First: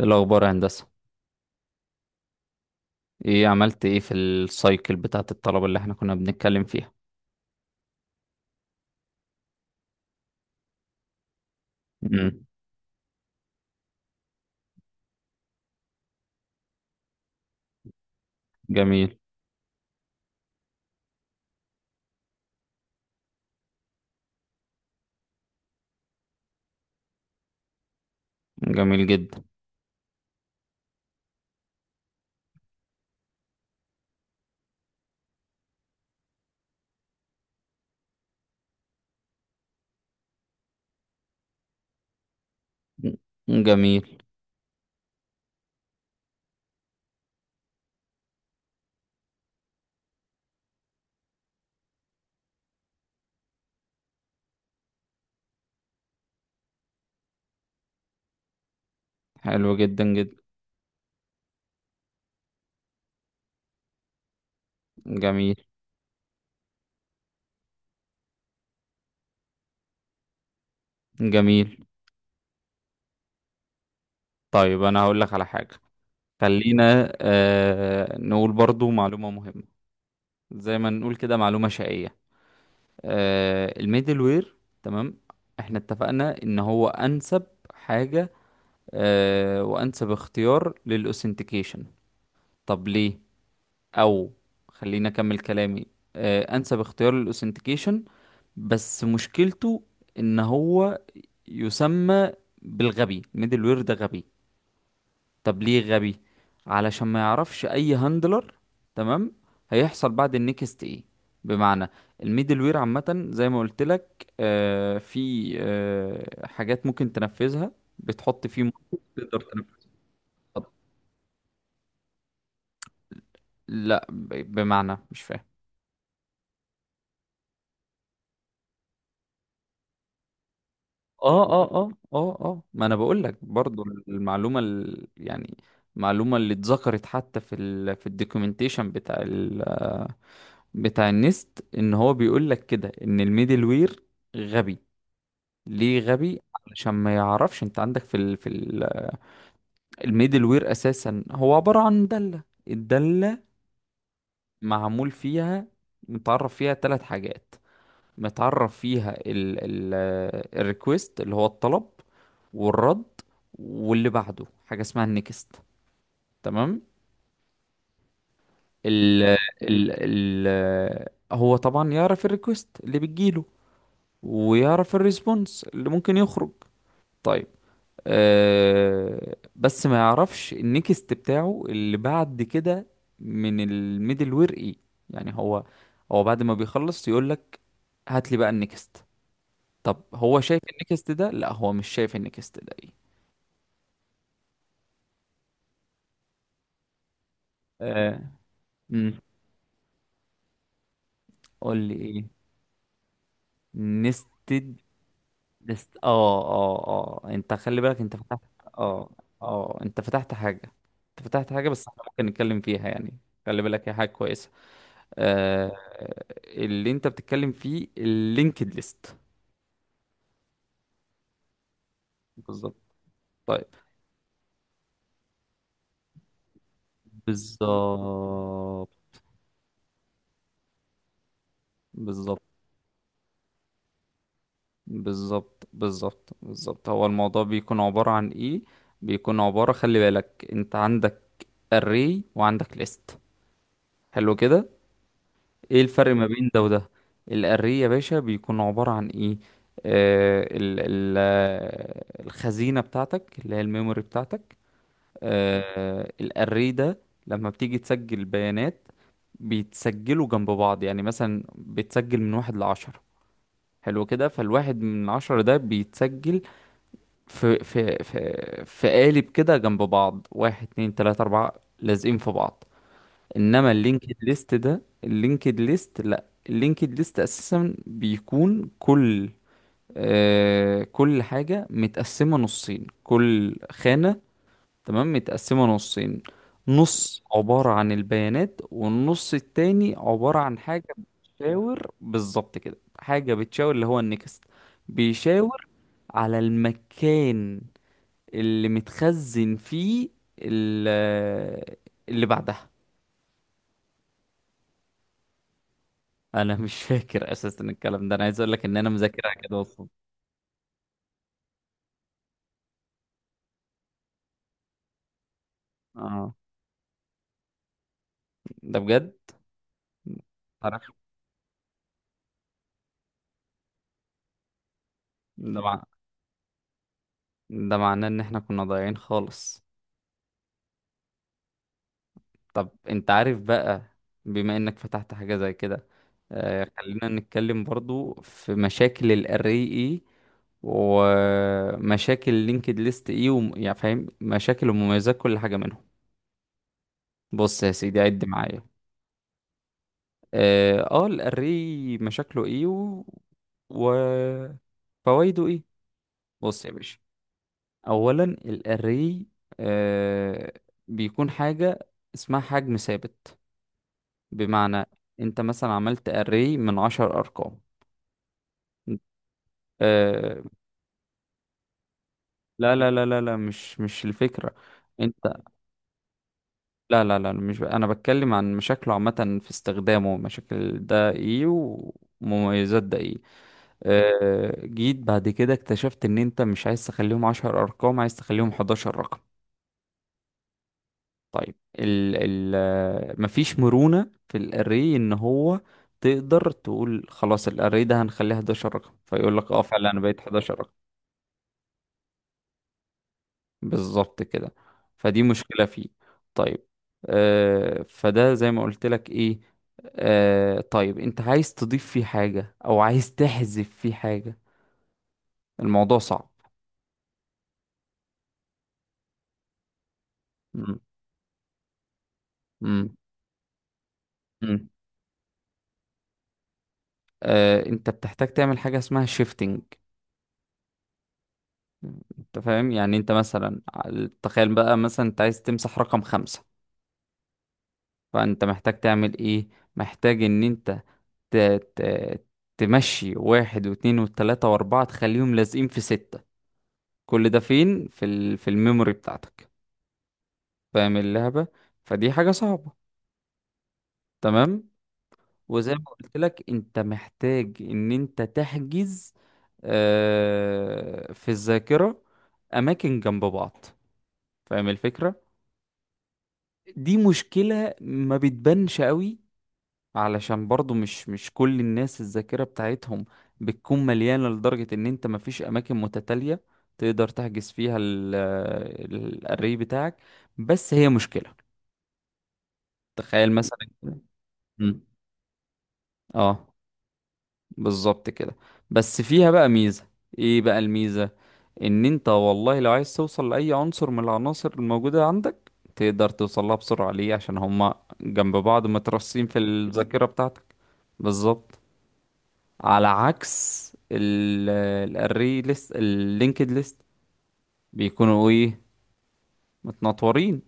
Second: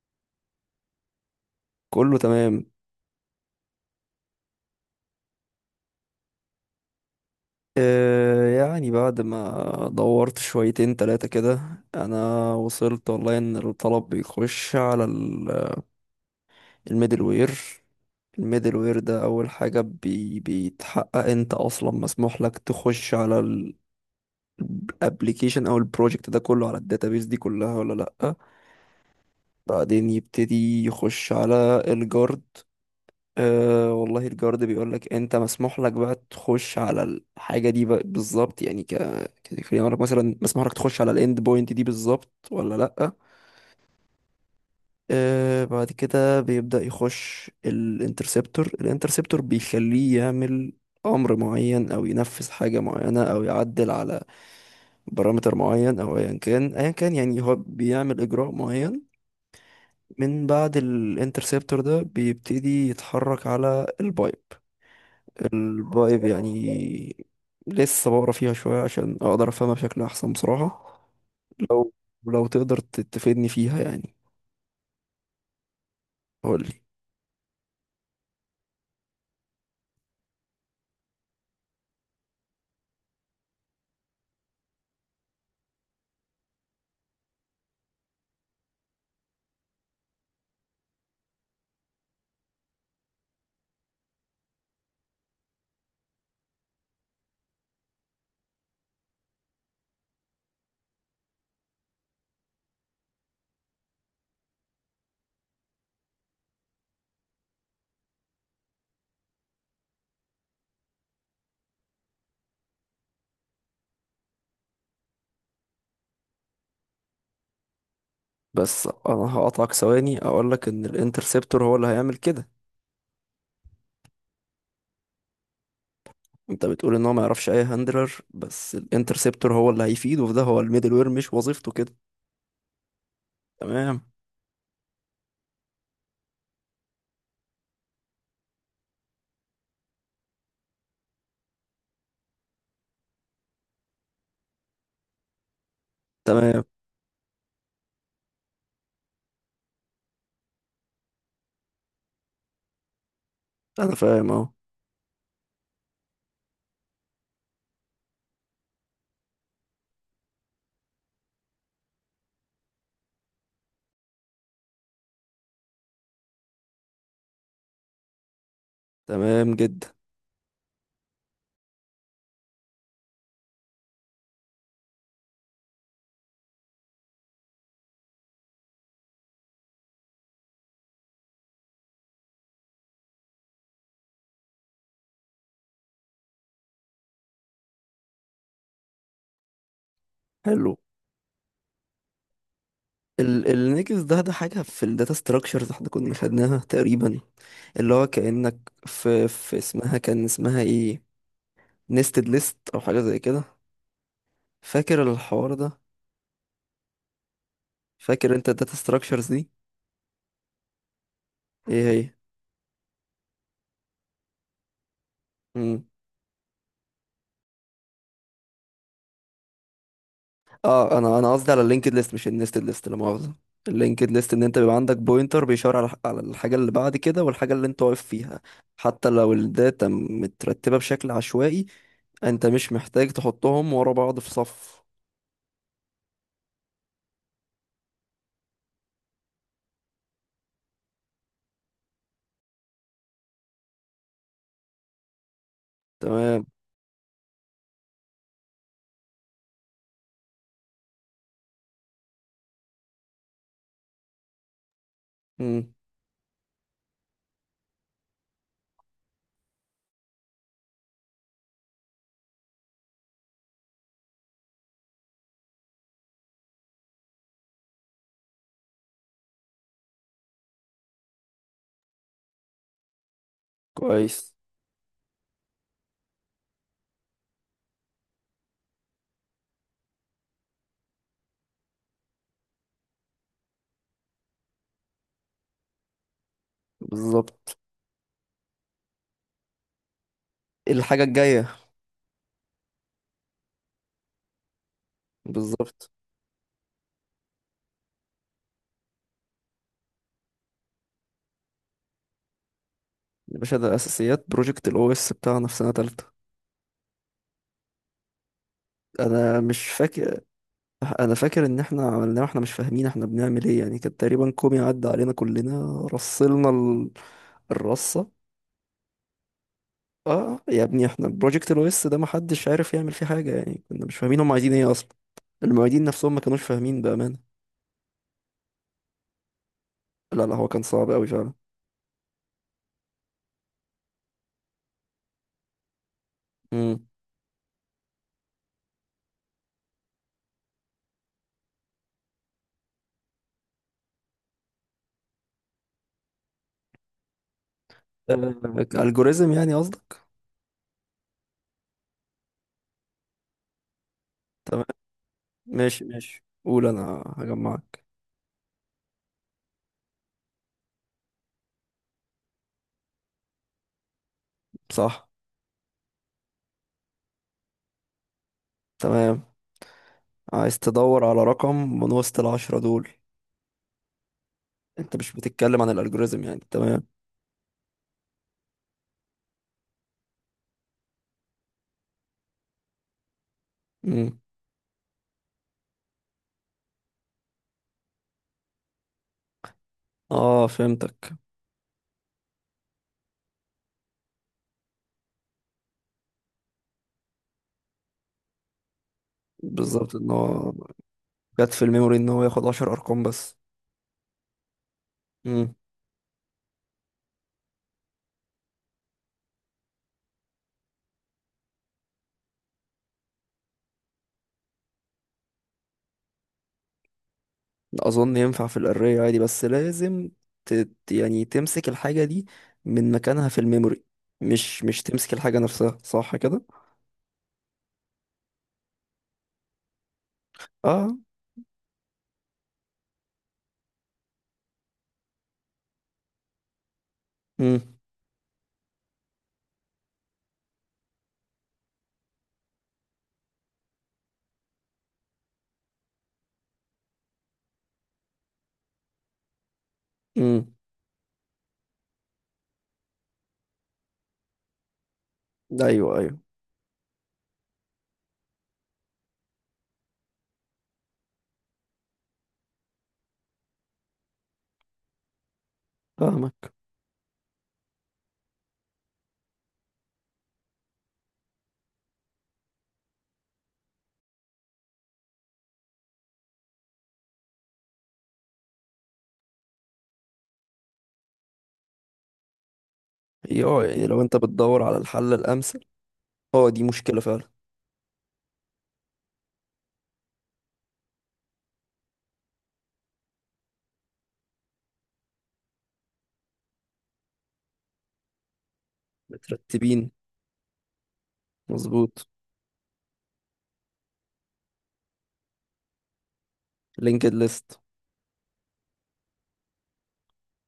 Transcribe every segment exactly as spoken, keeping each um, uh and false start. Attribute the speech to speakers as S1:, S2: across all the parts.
S1: إيه الأخبار يا هندسة؟
S2: كله تمام.
S1: إيه عملت إيه في السايكل بتاعة الطلبة اللي إحنا كنا بنتكلم فيها؟
S2: آه يعني بعد ما دورت شويتين تلاتة كده،
S1: مم.
S2: انا وصلت والله ان الطلب بيخش على ال- الميدل وير. الميدل وير
S1: جميل.
S2: ده اول حاجة بي بيتحقق انت اصلا مسموح لك تخش على الابليكيشن او البروجكت ده كله على الداتابيس دي كلها ولا لا.
S1: جميل جدا.
S2: بعدين يبتدي يخش على الجارد. أه والله الجارد بيقول لك انت مسموح لك بقى تخش على الحاجه دي بقى بالظبط، يعني ك كخلينا لك مثلا مسموح لك تخش على الاند بوينت دي بالظبط ولا لا.
S1: جميل.
S2: أه بعد كده بيبدا يخش الانترسبتور. الانترسبتور بيخليه يعمل امر معين او ينفذ حاجه معينه او يعدل على بارامتر معين او ايا كان. ايا كان يعني هو بيعمل اجراء معين.
S1: حلو جدا جدا.
S2: من بعد الانترسبتور ده بيبتدي يتحرك على البايب،
S1: جميل.
S2: الفايب يعني. لسه بقرا فيها شوية عشان أقدر أفهمها بشكل أحسن بصراحة.
S1: جميل.
S2: لو لو تقدر ت- تفيدني فيها يعني.
S1: طيب، أنا هقول لك على حاجة.
S2: قولي.
S1: خلينا آه نقول برضو معلومة مهمة. زي ما نقول كده، معلومة شقية. آه الميدل وير، تمام. إحنا اتفقنا إن هو أنسب حاجة، آه وأنسب اختيار للأوثنتيكيشن. طب ليه؟ او خليني اكمل كلامي. آه، انسب اختيار للاوثنتيكيشن، بس مشكلته ان هو يسمى بالغبي. الميدل وير ده غبي. طب ليه غبي؟ علشان ما يعرفش اي هاندلر. تمام. هيحصل بعد النكست ايه؟ بمعنى، الميدل وير عامة زي ما قلت لك، آه، في آه، حاجات ممكن تنفذها. بتحط فيه ممكن
S2: بس أنا
S1: تقدر
S2: هقطعك
S1: تنفذها.
S2: ثواني أقولك إن الانترسبتور هو اللي هيعمل كده.
S1: لا، ب- بمعنى مش فاهم.
S2: أنت بتقول إن هو ما يعرفش أي هاندلر، بس الانترسبتور هو اللي هيفيده في ده، هو الميدل وير مش
S1: اه
S2: وظيفته
S1: اه اه
S2: كده؟
S1: اه اه، ما انا بقول لك برضو.
S2: تمام.
S1: المعلومه ال... يعني المعلومه اللي اتذكرت حتى في ال... في الدوكيومنتيشن بتاع ال... بتاع النست، ان هو بيقول لك كده ان الميدل وير غبي. ليه غبي؟
S2: تمام،
S1: علشان ما يعرفش. انت عندك في ال... في ال... الميدل وير اساسا هو عباره عن داله. الداله
S2: أنا فاهم أهو.
S1: معمول فيها، متعرف فيها ثلاث حاجات. متعرف فيها ال ال الريكوست اللي هو الطلب، والرد، واللي بعده حاجة اسمها النكست. تمام. ال
S2: تمام جدا.
S1: ال ال هو طبعا يعرف الريكوست اللي بتجيله، ويعرف الريسبونس اللي ممكن يخرج. طيب، أه بس ما يعرفش النكست بتاعه اللي بعد كده من الميدل وير ايه. يعني هو هو بعد ما بيخلص يقول لك هات لي بقى النكست. طب هو شايف
S2: حلو.
S1: النكست ده؟ لا، هو مش شايف النكست ده ايه.
S2: ال النكس ده ده حاجة في الداتا ستراكشرز احنا كنا خدناها تقريبا، اللي هو
S1: آه.
S2: كأنك
S1: امم
S2: في في اسمها، كان اسمها ايه؟
S1: قول لي
S2: نيستد
S1: ايه.
S2: ليست او حاجة زي كده.
S1: نستد.
S2: فاكر الحوار ده؟
S1: نست. اه اه اه، انت خلي بالك انت
S2: فاكر
S1: فتحت.
S2: انت الداتا
S1: اه.
S2: ستراكشرز دي؟
S1: اه، انت فتحت حاجة. انت فتحت حاجة بس
S2: ايه
S1: احنا
S2: هي؟
S1: ممكن نتكلم فيها يعني. خلي بالك هي حاجة كويسة. آه.
S2: مم.
S1: اللي انت بتتكلم فيه اللينكد ليست.
S2: اه انا انا قصدي على اللينكد ليست مش النيستد
S1: بالظبط.
S2: ليست، لا مؤاخذة.
S1: طيب.
S2: اللينكد ليست ان انت بيبقى عندك بوينتر بيشاور على على الحاجة اللي بعد كده والحاجة اللي انت واقف فيها.
S1: بالظبط،
S2: حتى لو الداتا مترتبة بشكل عشوائي،
S1: بالظبط،
S2: انت مش محتاج تحطهم ورا بعض في صف.
S1: بالظبط، بالظبط، بالظبط، هو الموضوع بيكون عبارة عن ايه؟ بيكون عبارة، خلي بالك انت عندك array وعندك list. حلو كده. ايه الفرق ما
S2: تمام.
S1: بين ده وده؟ الarray يا باشا بيكون عبارة عن ايه؟ آه ال ال آه، الخزينة بتاعتك اللي هي الميموري بتاعتك.
S2: مم.
S1: آه، الarray ده لما بتيجي تسجل بيانات، بيتسجلوا جنب بعض. يعني مثلا بتسجل من واحد لعشرة. حلو كده. فالواحد من عشرة ده بيتسجل في في في في قالب كده جنب بعض، واحد اتنين تلاتة أربعة، لازقين في بعض. إنما اللينكد
S2: كويس.
S1: ليست ده، اللينكد ليست، لأ، اللينكد ليست أساسا بيكون كل، آه كل حاجة متقسمة نصين. كل خانة، تمام، متقسمة نصين. نص
S2: بالظبط،
S1: عبارة عن البيانات، والنص التاني عبارة عن حاجة
S2: الحاجة الجاية.
S1: بتشاور، بالظبط كده، حاجة بتشاور اللي هو النكست. بيشاور
S2: بالظبط.
S1: على المكان اللي متخزن فيه، ال- اللي بعدها.
S2: يا باشا ده اساسيات بروجكت الاو اس بتاعنا في سنه تالتة.
S1: انا مش فاكر اساسا الكلام ده. انا عايز اقول لك ان انا مذاكرها
S2: انا
S1: كده
S2: مش
S1: اصلا.
S2: فاكر. انا فاكر ان احنا عملناه واحنا مش فاهمين احنا بنعمل ايه، يعني كان تقريبا كومي عدى علينا كلنا،
S1: اه،
S2: رصلنا ال... الرصه.
S1: ده بجد.
S2: اه يا ابني
S1: عارف.
S2: احنا بروجكت الاو اس ده محدش عارف يعمل فيه حاجه، يعني كنا مش فاهمين هم عايزين ايه اصلا.
S1: ده مع...
S2: المعيدين نفسهم ما كانوش فاهمين بامانه.
S1: ده معناه ان احنا كنا ضايعين خالص.
S2: لا لا هو كان صعب قوي فعلا.
S1: طب انت عارف بقى، بما انك فتحت حاجة زي كده، آه
S2: امم،
S1: خلينا نتكلم برضو في مشاكل الاري اي، ومشاكل لينكد ليست ايه، وم... يعني فاهم مشاكل ومميزات كل حاجة منهم. بص يا سيدي، عد معايا.
S2: الجوريزم يعني قصدك؟
S1: اه، آه، الاري مشاكله ايه و...
S2: تمام.
S1: وفوائده ايه.
S2: ماشي ماشي
S1: بص
S2: قول،
S1: يا باشا،
S2: انا هجمعك.
S1: اولا الاري، آه، بيكون حاجه اسمها حجم ثابت. بمعنى،
S2: صح.
S1: انت مثلا عملت اري من عشر ارقام.
S2: تمام،
S1: آه.
S2: عايز تدور على رقم من وسط العشرة
S1: لا
S2: دول.
S1: لا لا لا لا، مش مش الفكره.
S2: انت مش
S1: انت،
S2: بتتكلم عن الالجوريزم يعني؟ تمام.
S1: لا لا لا، مش ب... انا بتكلم عن مشاكله عامه في استخدامه. مشاكل ده ايه ومميزات ده ايه.
S2: مم.
S1: آه، جيت بعد كده اكتشفت ان انت مش عايز تخليهم عشر ارقام، عايز تخليهم حداشر رقم.
S2: اه فهمتك.
S1: طيب ال ال آه، مفيش مرونة في الاري. ان هو تقدر تقول خلاص الاري ده هنخليه حداشر رقم، فيقول لك اه، فعلا
S2: بالظبط،
S1: انا
S2: ان
S1: بقيت
S2: هو
S1: حداشر رقم.
S2: جت في الميموري ان هو ياخد عشر ارقام بس.
S1: بالظبط كده. فدي
S2: مم.
S1: مشكلة فيه. طيب، آه، فده زي ما قلت لك ايه. آه، طيب، انت عايز تضيف فيه حاجة او عايز تحذف فيه حاجة، الموضوع صعب.
S2: اظن ينفع في الاري عادي بس لازم ت...
S1: مم.
S2: يعني تمسك الحاجة دي من
S1: مم.
S2: مكانها في الميموري، مش
S1: مم.
S2: مش تمسك الحاجة نفسها، صح كده؟
S1: آه، انت بتحتاج تعمل حاجة اسمها شيفتنج.
S2: اه.
S1: انت فاهم يعني. انت مثلا ع- تخيل بقى مثلا انت عايز تمسح رقم خمسة،
S2: مم.
S1: فانت محتاج تعمل ايه؟ محتاج ان انت ت... ت... تمشي واحد واتنين والتلاتة واربعة، تخليهم لازقين في ستة. كل ده فين؟ في ال... في الميموري بتاعتك.
S2: مم.
S1: فاهم اللعبة؟ فدي حاجة صعبة، تمام. وزي ما
S2: ايوه
S1: قلت
S2: ايوه.
S1: لك، انت محتاج ان انت تحجز، آه، في الذاكرة، اماكن جنب بعض. فاهم الفكرة؟
S2: فاهمك.
S1: دي مشكلة ما بتبانش قوي، علشان برضو مش مش كل الناس الذاكرة بتاعتهم بتكون مليانة لدرجة ان انت مفيش اماكن متتالية تقدر تحجز فيها ال- ال- الاري بتاعك. بس هي مشكلة. تخيل
S2: هي اه،
S1: مثلا.
S2: يعني لو انت بتدور على
S1: مم.
S2: الحل الامثل.
S1: اه،
S2: اه دي مشكلة فعلا.
S1: بالظبط كده. بس فيها بقى ميزة. ايه بقى الميزة؟ ان انت، والله لو عايز توصل لأي عنصر من العناصر الموجودة عندك، تقدر توصلها بسرعة. ليه؟ عشان هما جنب بعض مترصين في
S2: مترتبين.
S1: الذاكرة بتاعتك. بالظبط.
S2: مظبوط.
S1: على عكس ال- الاري ليست، اللينكد ليست،
S2: لينكد ليست.
S1: بيكونوا ايه؟ متنطورين،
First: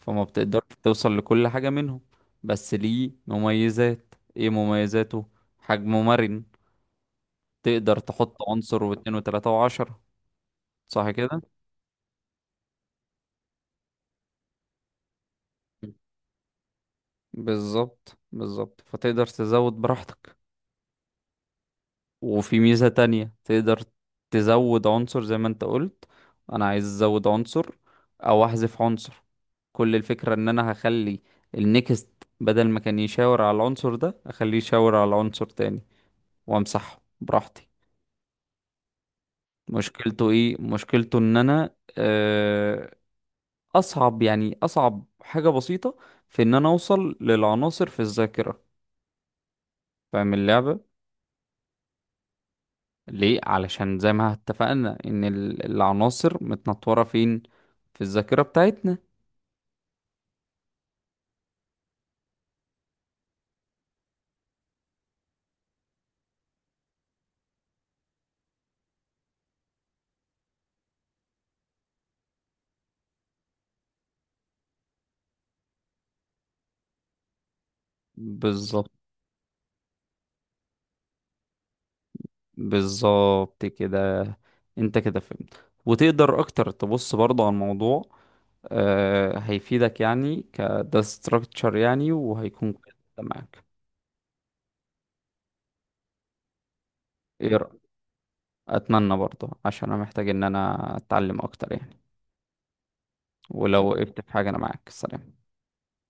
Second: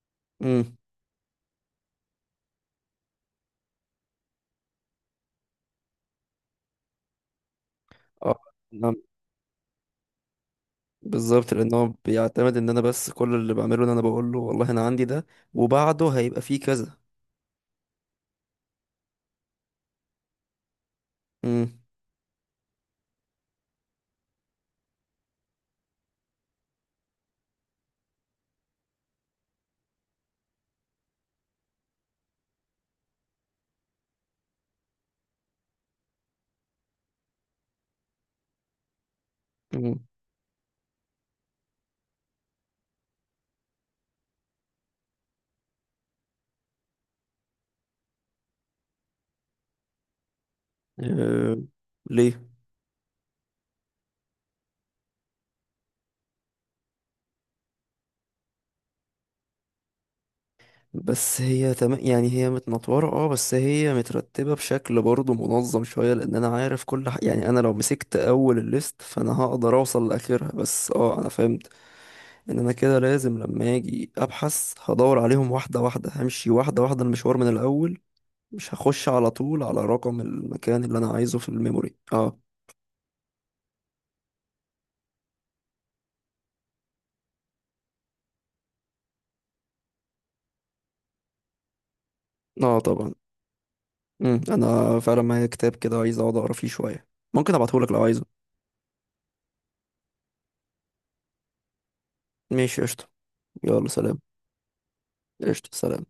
S1: فما بتقدرش
S2: امم.
S1: توصل لكل حاجة منهم. بس ليه مميزات؟ ايه مميزاته؟ حجمه مرن. تقدر تحط
S2: اه.
S1: عنصر
S2: نعم.
S1: واتنين وتلاتة وعشرة. صح كده؟
S2: بالظبط، لان هو بيعتمد ان انا، بس كل اللي بعمله ان انا بقول له والله انا عندي ده وبعده هيبقى فيه كذا.
S1: بالظبط، بالظبط، فتقدر تزود براحتك.
S2: امم.
S1: وفي ميزة تانية، تقدر تزود عنصر زي ما انت قلت. انا عايز ازود عنصر او احذف عنصر، كل الفكرة ان انا هخلي النكست بدل ما كان يشاور على العنصر ده، اخليه يشاور على عنصر تاني، وامسحه براحتي.
S2: امم.
S1: مشكلته ايه؟ مشكلته ان انا، آه، اصعب، يعني اصعب حاجة بسيطة، في ان انا اوصل للعناصر في الذاكرة. فاهم اللعبة؟
S2: أه. ليه؟
S1: ليه؟ علشان زي ما اتفقنا ان ال- العناصر متنطوره فين؟ في الذاكره بتاعتنا.
S2: بس هي تم... يعني هي متنطوره اه، بس هي مترتبه بشكل برضه منظم شويه، لان انا عارف كل ح... يعني انا لو مسكت اول الليست فانا هقدر اوصل لاخرها. بس اه انا فهمت ان انا كده لازم لما اجي ابحث هدور عليهم واحده واحده، همشي واحده واحده المشوار من الاول. مش
S1: بالظبط.
S2: هخش على طول على رقم المكان اللي انا عايزه في الميموري. اه.
S1: بالظبط كده، انت كده فهمت، وتقدر اكتر تبص برضه على الموضوع. آه، هيفيدك يعني كده ستراكتشر يعني، وهيكون
S2: اه
S1: كده
S2: طبعا.
S1: معاك.
S2: مم. انا فعلا معايا كتاب كده عايز اقعد اقرا فيه شويه. ممكن
S1: ايه رأيك؟
S2: ابعتهولك لو عايزه.
S1: اتمنى برضه عشان انا محتاج ان انا اتعلم اكتر يعني.
S2: ماشي قشطه.
S1: ولو
S2: يلا سلام.
S1: وقفت في حاجه انا معاك. سلام.
S2: قشطه سلام.